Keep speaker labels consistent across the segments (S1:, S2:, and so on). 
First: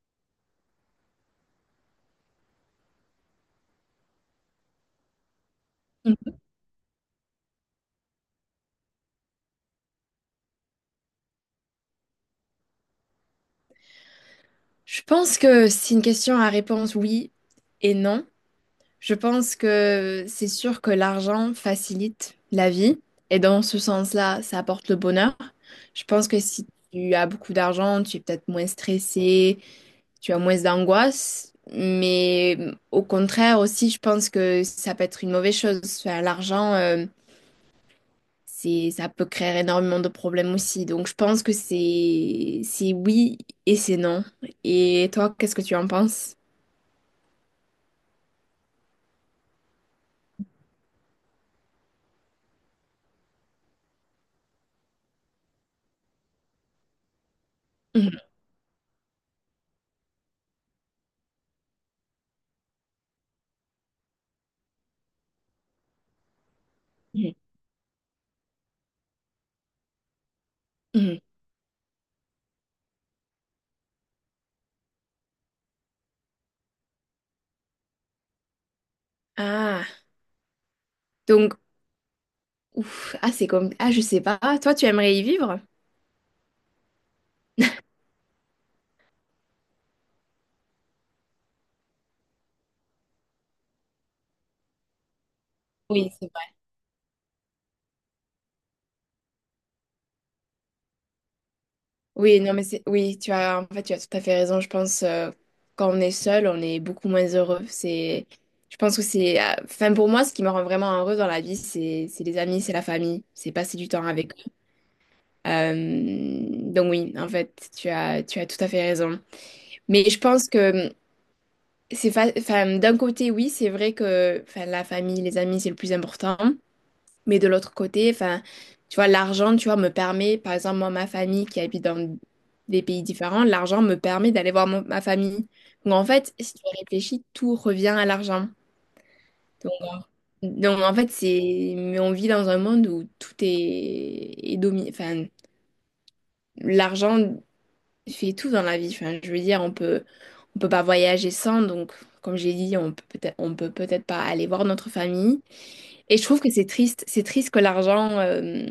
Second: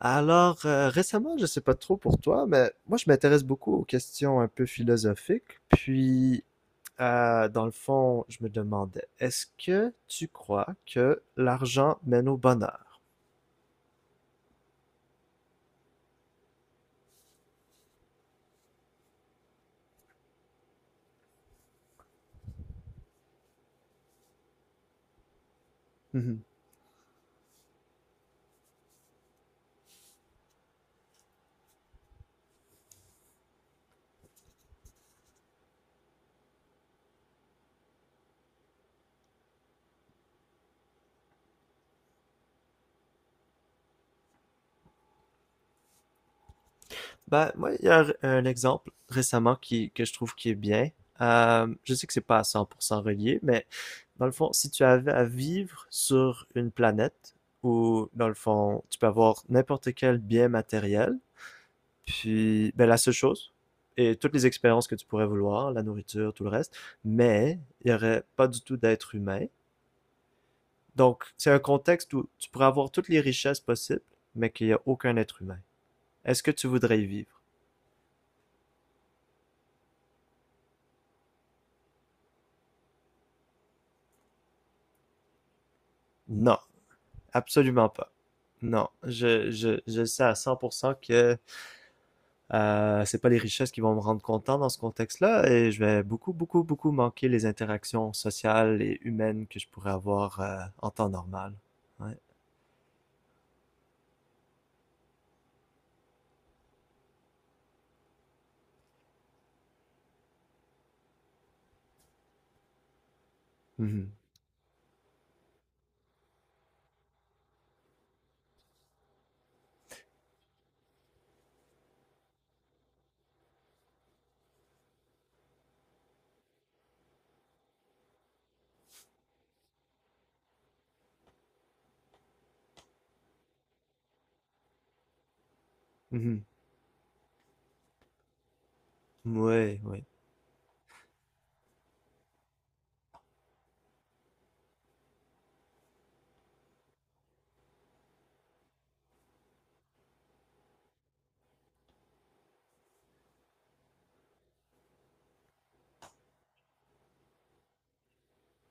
S1: Alors, récemment, je sais pas trop pour toi, mais moi, je m'intéresse beaucoup aux questions un peu philosophiques. Puis, dans le fond, je me demandais, est-ce que tu crois que l'argent mène au bonheur?
S2: Je pense que c'est une question à réponse oui et non. Je pense que c'est sûr que l'argent facilite la vie et dans ce sens-là, ça apporte le bonheur. Je pense que
S1: Mhm.
S2: si tu as beaucoup d'argent, tu es peut-être moins stressé, tu as moins d'angoisse, mais au contraire aussi, je pense que ça peut être une mauvaise chose. Enfin, l'argent, ça peut créer énormément de problèmes aussi. Donc, je pense que c'est oui et c'est non. Et toi, qu'est-ce que tu en penses?
S1: Ben, moi, il y a un exemple récemment que je trouve qui est bien. Je sais que c'est pas à 100% relié, mais dans le fond, si tu avais à vivre sur une planète où,
S2: Mhm,
S1: dans le fond, tu peux avoir n'importe quel bien matériel. Puis, ben, la seule chose, et toutes les expériences que tu pourrais vouloir, la nourriture, tout le reste,
S2: mhm,
S1: mais il n'y aurait pas du tout d'être humain.
S2: mhm.
S1: Donc, c'est un contexte où tu pourrais avoir toutes les richesses possibles, mais qu'il n'y a aucun être humain. Est-ce que tu voudrais y vivre?
S2: Ah, donc, ouf, ah, c'est comme, ah, je sais pas. Toi, tu aimerais y vivre?
S1: Non, absolument pas. Non, je sais à 100% que c'est pas les richesses qui vont me rendre content dans ce contexte-là, et je vais
S2: Oui, c'est
S1: beaucoup,
S2: vrai.
S1: beaucoup, beaucoup manquer les interactions sociales et humaines que je pourrais avoir en temps normal. Ouais.
S2: Oui, non, mais oui, en fait, tu as tout à fait raison. Je pense, quand on est seul, on est beaucoup moins heureux. Je pense que enfin, pour moi, ce qui me rend vraiment heureuse dans la vie, c'est les amis, c'est la famille, c'est passer du temps
S1: Mhm.
S2: avec eux. Euh, donc oui, en fait, tu as tout à fait raison. Mais je pense que enfin, d'un côté, oui, c'est vrai que enfin, la famille, les amis, c'est le plus important. Mais de l'autre côté, enfin, tu vois, l'argent, tu vois, me permet, par exemple, moi, ma famille qui habite dans des pays différents, l'argent me permet d'aller voir ma famille. Donc en fait,
S1: Mhm.
S2: si tu réfléchis, tout revient à l'argent. Donc,
S1: Ouais, ouais.
S2: donc, en fait, mais on vit dans un monde où tout est dominé enfin, l'argent. Il fait tout dans la vie. Enfin, je veux dire, on peut pas voyager sans. Donc, comme j'ai dit, on peut peut-être pas aller voir notre famille. Et je trouve que c'est triste. C'est triste que l'argent,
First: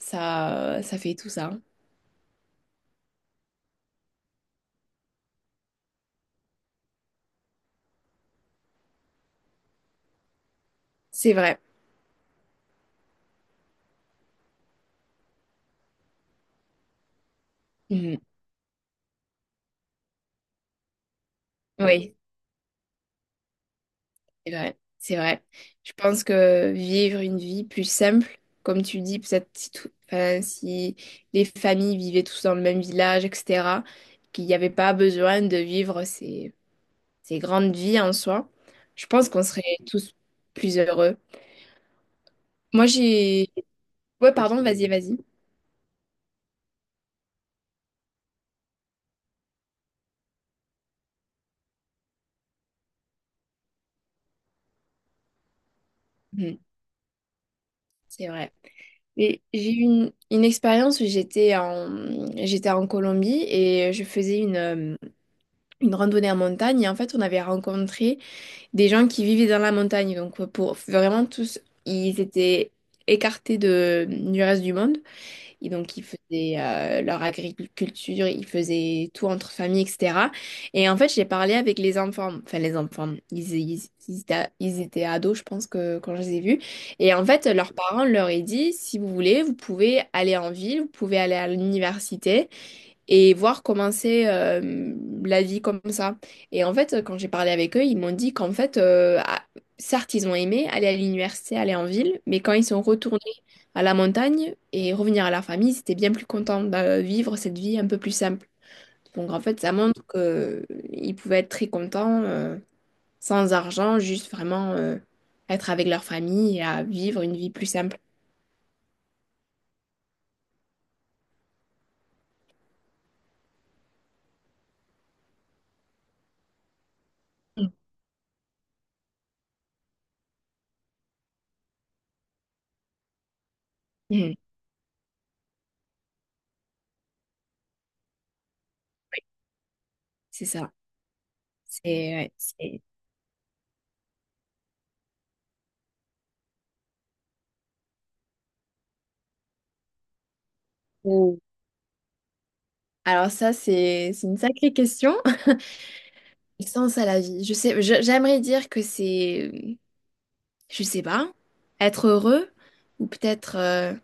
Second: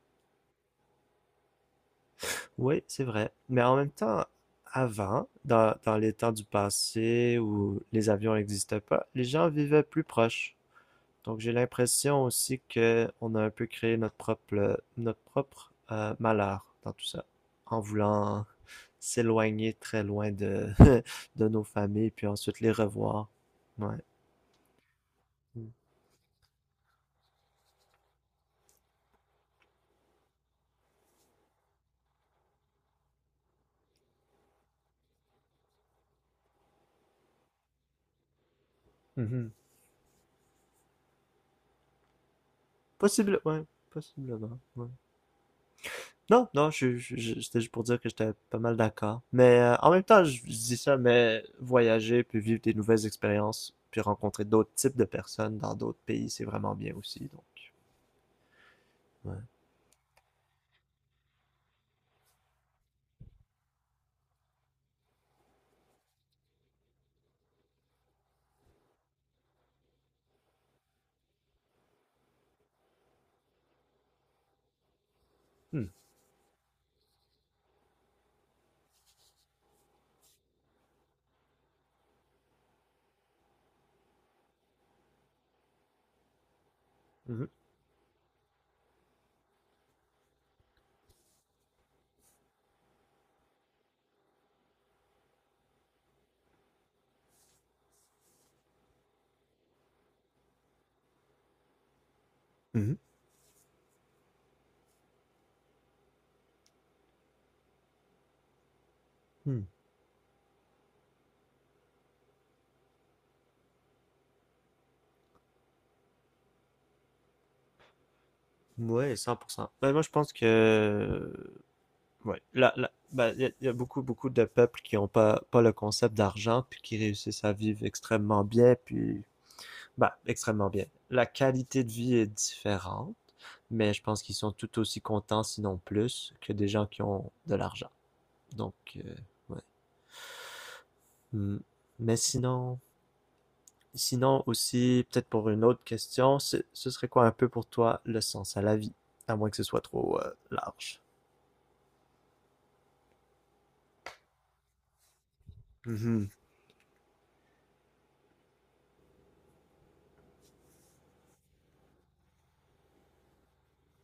S2: ça fait tout ça.
S1: Ouais, c'est vrai. Mais en même temps, avant, dans les temps du passé où les avions n'existaient pas, les gens vivaient plus proches.
S2: C'est
S1: Donc j'ai
S2: vrai.
S1: l'impression aussi que on a un peu créé notre propre, notre propre malheur dans tout ça, en
S2: Mhm.
S1: voulant s'éloigner très loin de, de nos familles,
S2: Oui,
S1: puis ensuite les revoir. Ouais.
S2: c'est vrai. C'est vrai. Je pense que vivre une vie plus simple, comme tu dis, peut-être si tout, enfin, si les familles vivaient tous dans le même village, etc., qu'il n'y avait pas besoin de vivre ces grandes vies en soi, je pense qu'on
S1: Mhm.
S2: serait tous plus heureux. Moi,
S1: Possible,
S2: j'ai...
S1: ouais,
S2: Ouais,
S1: possiblement.
S2: pardon,
S1: Ouais.
S2: vas-y, vas-y.
S1: Non, non, je c'était juste pour dire que j'étais pas mal d'accord. Mais en même temps, je dis ça, mais voyager, puis vivre des nouvelles expériences, puis rencontrer d'autres types de personnes dans d'autres pays, c'est
S2: Mhm,
S1: vraiment bien aussi. Donc,
S2: c'est vrai. Et
S1: ouais.
S2: j'ai eu une expérience où j'étais en Colombie et je faisais une randonnée en montagne. Et en fait, on avait rencontré des gens qui vivaient dans la montagne. Donc, pour vraiment tous, ils étaient écartés du reste du monde. Et
S1: Hmm.
S2: donc, ils faisaient leur agriculture, ils faisaient tout entre famille, etc. Et en fait, j'ai parlé avec les enfants, enfin les enfants, ils étaient ados, je pense, que, quand je les ai vus. Et en fait,
S1: Mhm.
S2: leurs parents leur ont dit, si vous voulez, vous pouvez aller en ville, vous pouvez aller à l'université et voir commencer la vie comme ça. Et en fait, quand j'ai parlé avec eux, ils m'ont dit qu'en fait, ah, certes, ils ont aimé aller à l'université, aller en ville, mais quand ils sont
S1: Mhm.
S2: retournés à la montagne et revenir à leur famille, ils étaient bien plus contents de vivre cette vie un peu plus simple. Donc en fait, ça montre qu'ils pouvaient être très contents, sans argent, juste vraiment être avec leur famille et à vivre une vie plus simple.
S1: Hmm. Ouais, 100%. Ben, moi, je pense que, ouais, ben, il y a beaucoup, beaucoup de peuples qui ont pas le concept d'argent, puis qui réussissent à
S2: Mhm.
S1: vivre extrêmement bien, puis bah, extrêmement bien. La qualité de vie est différente, mais je pense qu'ils
S2: Mhm.
S1: sont tout aussi contents, sinon plus, que des gens qui ont de l'argent. Donc,
S2: Oui,
S1: ouais.
S2: c'est ça.
S1: Mm.
S2: C'est
S1: Mais
S2: ouais,
S1: sinon,
S2: c'est-
S1: sinon aussi, peut-être pour une autre question, ce serait quoi un peu pour toi le sens à la vie? À moins que ce soit trop large.
S2: Alors ça, c'est une sacrée question.
S1: Mhm.
S2: Le sens à la vie. Je sais, j'aimerais dire que c'est, je sais pas, être heureux ou peut-être,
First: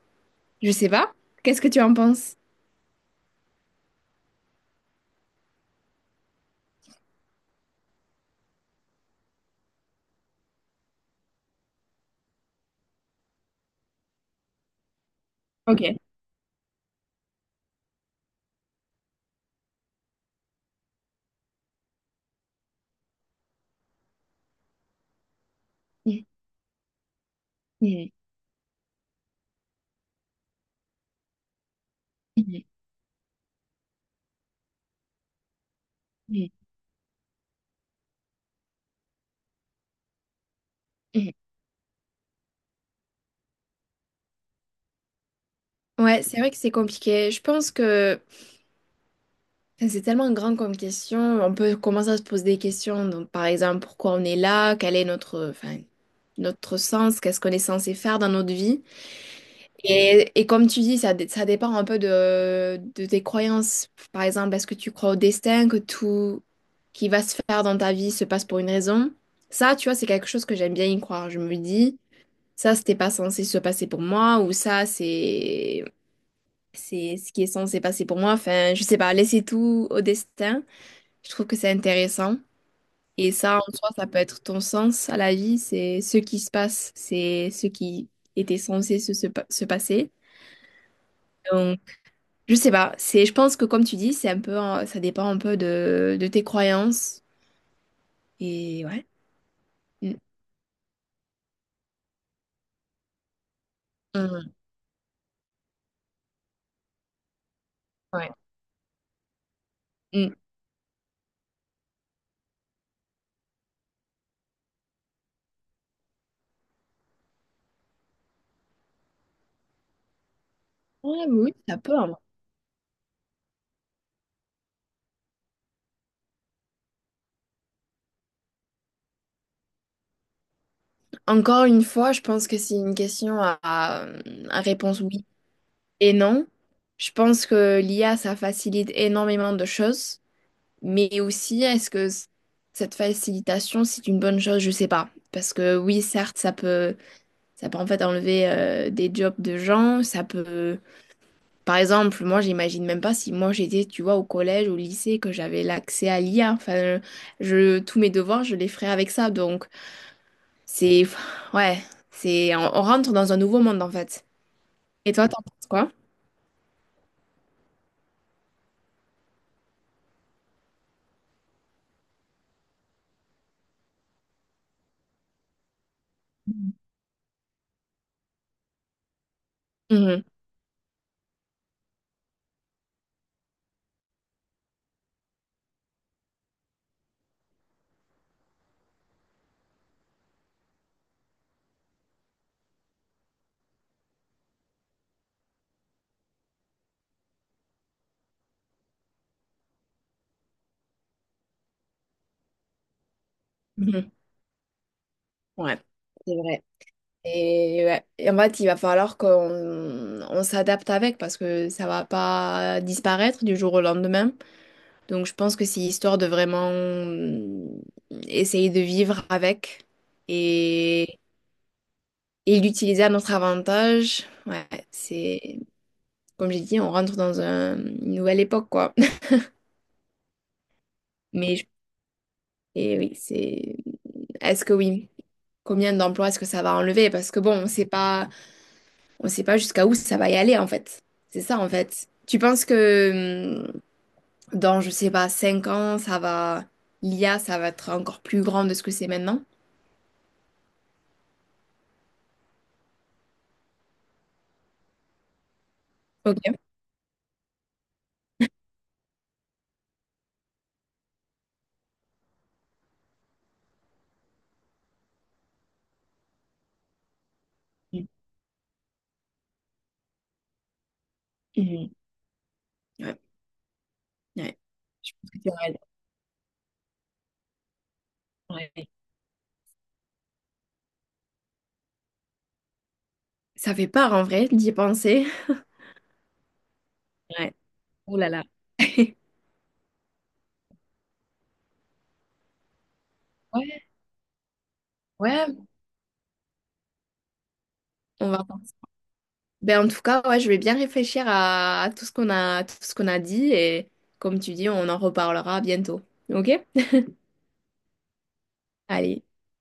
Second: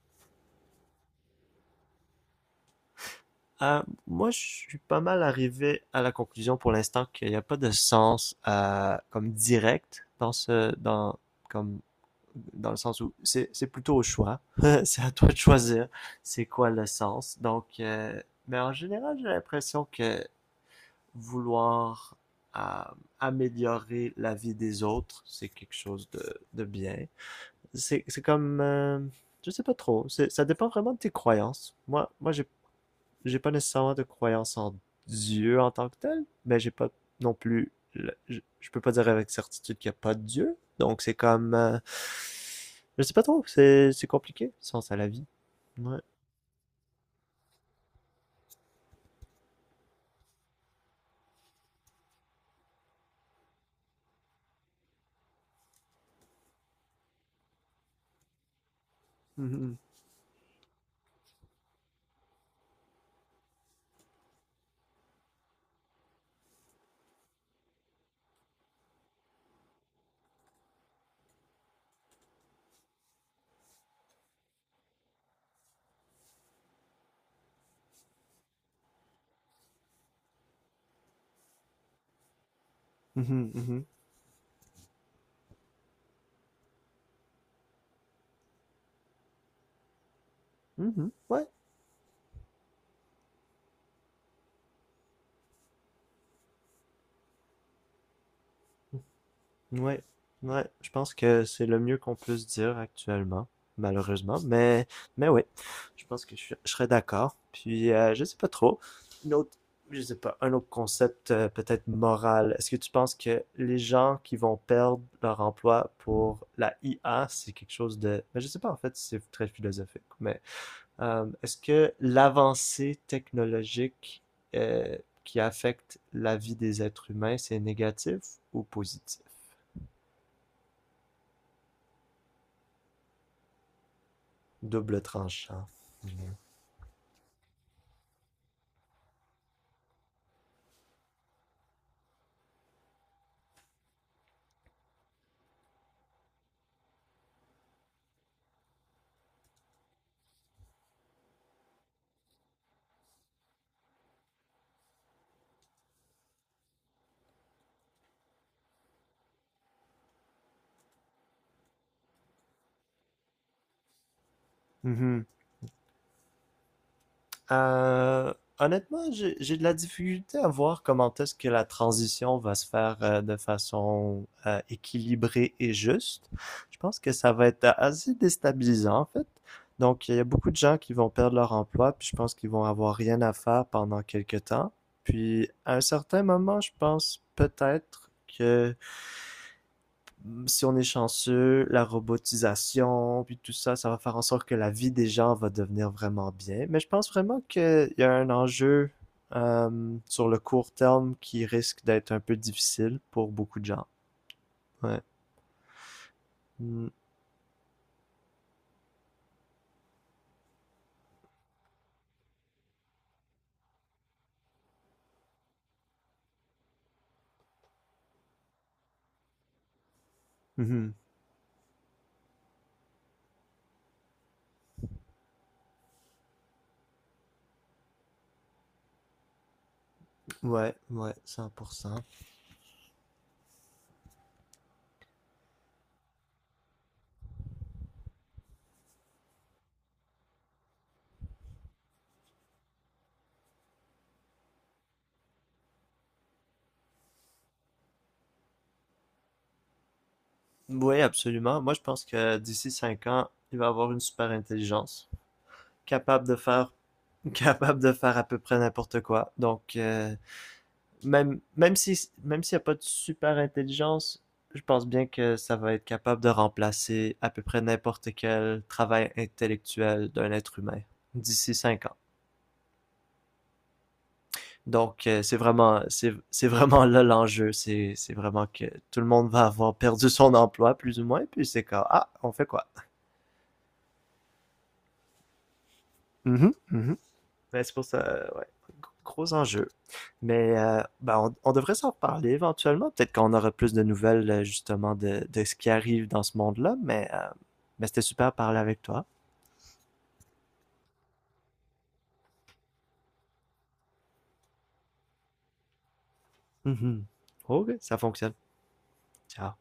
S2: je sais pas. Qu'est-ce que tu en penses?
S1: Moi, je suis pas mal arrivé à la conclusion pour l'instant qu'il n'y a pas de sens comme direct dans ce, dans, comme dans le sens où c'est plutôt au choix. C'est à toi de
S2: Ok.
S1: choisir c'est quoi le sens. Donc, mais en général, j'ai l'impression que vouloir euh, améliorer la vie des autres, c'est quelque chose de bien.
S2: Mhm,
S1: C'est
S2: mhm,
S1: c'est comme, je sais pas trop, ça dépend vraiment de tes croyances. Moi,
S2: mhm,
S1: j'ai pas nécessairement de croyance en Dieu en tant que tel,
S2: mhm,
S1: mais j'ai pas non plus. Je peux pas dire avec certitude qu'il y a pas de Dieu. Donc c'est
S2: mhm.
S1: comme. Je sais pas trop, c'est compliqué, sens à la vie. Ouais.
S2: Ouais, c'est vrai que c'est compliqué. Je pense que enfin, c'est tellement grand comme question. On peut commencer à se poser des questions. Donc, par exemple, pourquoi on est là? Quel est notre, enfin, notre sens? Qu'est-ce qu'on est censé faire dans notre vie?
S1: Mhm,
S2: Et comme tu dis, ça, ça dépend un peu de tes croyances. Par exemple, est-ce que tu crois au destin, que tout qui va se faire dans ta vie se passe pour une raison? Ça, tu vois, c'est quelque chose que j'aime bien y croire. Je me dis, ça, c'était pas censé se passer pour moi, ou ça, c'est ce qui est censé passer pour moi. Enfin, je sais pas, laisser tout au destin, je trouve que c'est intéressant. Et
S1: mhm,
S2: ça, en
S1: mhm.
S2: soi, ça peut être ton sens à la vie, c'est ce qui se passe, c'est ce qui était censé se passer.
S1: Mhm. Ouais.
S2: Je sais pas, je pense que comme tu dis, c'est un peu, ça dépend un peu de tes croyances. Et ouais.
S1: Ouais,
S2: Mm.
S1: ouais, je pense que c'est le mieux qu'on puisse dire actuellement, malheureusement,
S2: Mm.
S1: mais ouais, je pense que je serais d'accord. Puis je
S2: Ouais.
S1: sais pas trop, une autre, je sais
S2: Mm.
S1: pas, un autre concept peut-être moral. Est-ce que tu penses que les gens qui vont perdre leur emploi pour la IA, c'est quelque chose de, ben, je sais pas en fait, c'est très philosophique, mais
S2: Ouais, oui,
S1: est-ce
S2: ça
S1: que
S2: peut, hein.
S1: l'avancée technologique euh, qui affecte la vie des êtres humains, c'est négatif ou positif?
S2: Encore une fois, je pense que c'est une question à
S1: Double
S2: réponse oui
S1: tranchant.
S2: et non. Je pense que l'IA, ça facilite énormément de choses, mais aussi, est-ce que cette facilitation, c'est une bonne chose? Je sais pas. Parce que oui, certes, ça peut en fait enlever des jobs de gens, ça peut. Par exemple, moi, j'imagine même pas si moi j'étais, tu vois, au collège, au lycée, que j'avais l'accès à l'IA. Enfin, tous mes devoirs, je les ferais avec ça. Donc, c'est, ouais, on rentre dans un nouveau monde en fait. Et
S1: Mhm.
S2: toi, t'en penses quoi?
S1: Euh, Honnêtement, j'ai de la difficulté à voir comment est-ce que la transition va se faire de façon équilibrée et juste. Je pense que ça va être assez déstabilisant, en fait. Donc, il y
S2: Mhm.
S1: a beaucoup de gens qui vont perdre leur emploi, puis je pense qu'ils vont avoir rien à faire pendant quelque temps. Puis, à un certain moment, je pense peut-être que si on est chanceux, la robotisation, puis tout ça, ça va faire en sorte que la vie des gens va devenir vraiment bien. Mais je pense vraiment qu'il y a un enjeu sur le court terme qui risque d'être un peu difficile pour beaucoup de gens.
S2: Mhm.
S1: Ouais.
S2: Ouais, c'est vrai.
S1: Mm.
S2: Et, ouais. Et en fait, il va falloir qu'on s'adapte avec parce que ça va pas disparaître du jour au lendemain. Donc, je pense que c'est histoire de vraiment essayer de vivre avec.
S1: Mhm.
S2: et et l'utiliser à notre avantage. Ouais, c'est, comme j'ai dit, on rentre dans une nouvelle époque, quoi.
S1: Ouais, ouais,
S2: Mais
S1: 100%.
S2: et oui, c'est. Est-ce que oui? Combien d'emplois est-ce que ça va enlever? Parce que bon, on sait pas jusqu'à où ça va y aller en fait. C'est ça en fait. Tu penses que dans, je sais pas, 5 ans, ça va, l'IA, ça va être encore plus grand de ce que c'est maintenant?
S1: Oui, absolument. Moi, je pense que d'ici 5 ans, il va y avoir une super intelligence capable de
S2: Ok.
S1: faire capable de faire à peu près n'importe quoi. Donc, même s'il n'y a pas de super intelligence, je pense bien que ça va être capable de remplacer à peu près
S2: Mhm.
S1: n'importe quel travail intellectuel d'un être humain d'ici cinq
S2: Mhm.
S1: ans.
S2: Ouais, ouais.
S1: Donc,
S2: Je pense que tu as raison.
S1: c'est vraiment là l'enjeu. C'est vraiment que
S2: Ouais.
S1: tout le monde va avoir perdu son emploi, plus ou moins, puis c'est quand, ah, on fait quoi?
S2: Ça fait peur en vrai d'y penser.
S1: Mhm, mhm.
S2: Ouais.
S1: Mais c'est pour ça,
S2: Oh là là.
S1: ouais. Gros enjeu. Mais ben, on devrait s'en reparler éventuellement. Peut-être qu'on aura plus de
S2: Ouais.
S1: nouvelles justement de
S2: Ouais,
S1: ce qui arrive dans ce monde-là. Mais c'était super
S2: on
S1: de
S2: va
S1: parler
S2: penser.
S1: avec toi.
S2: Ben, en tout cas, ouais, je vais bien réfléchir à tout ce qu'on a, tout ce qu'on a dit et comme tu dis, on en reparlera bientôt. Ok?
S1: Mhm. Ok, ça fonctionne.
S2: Allez.
S1: Ciao.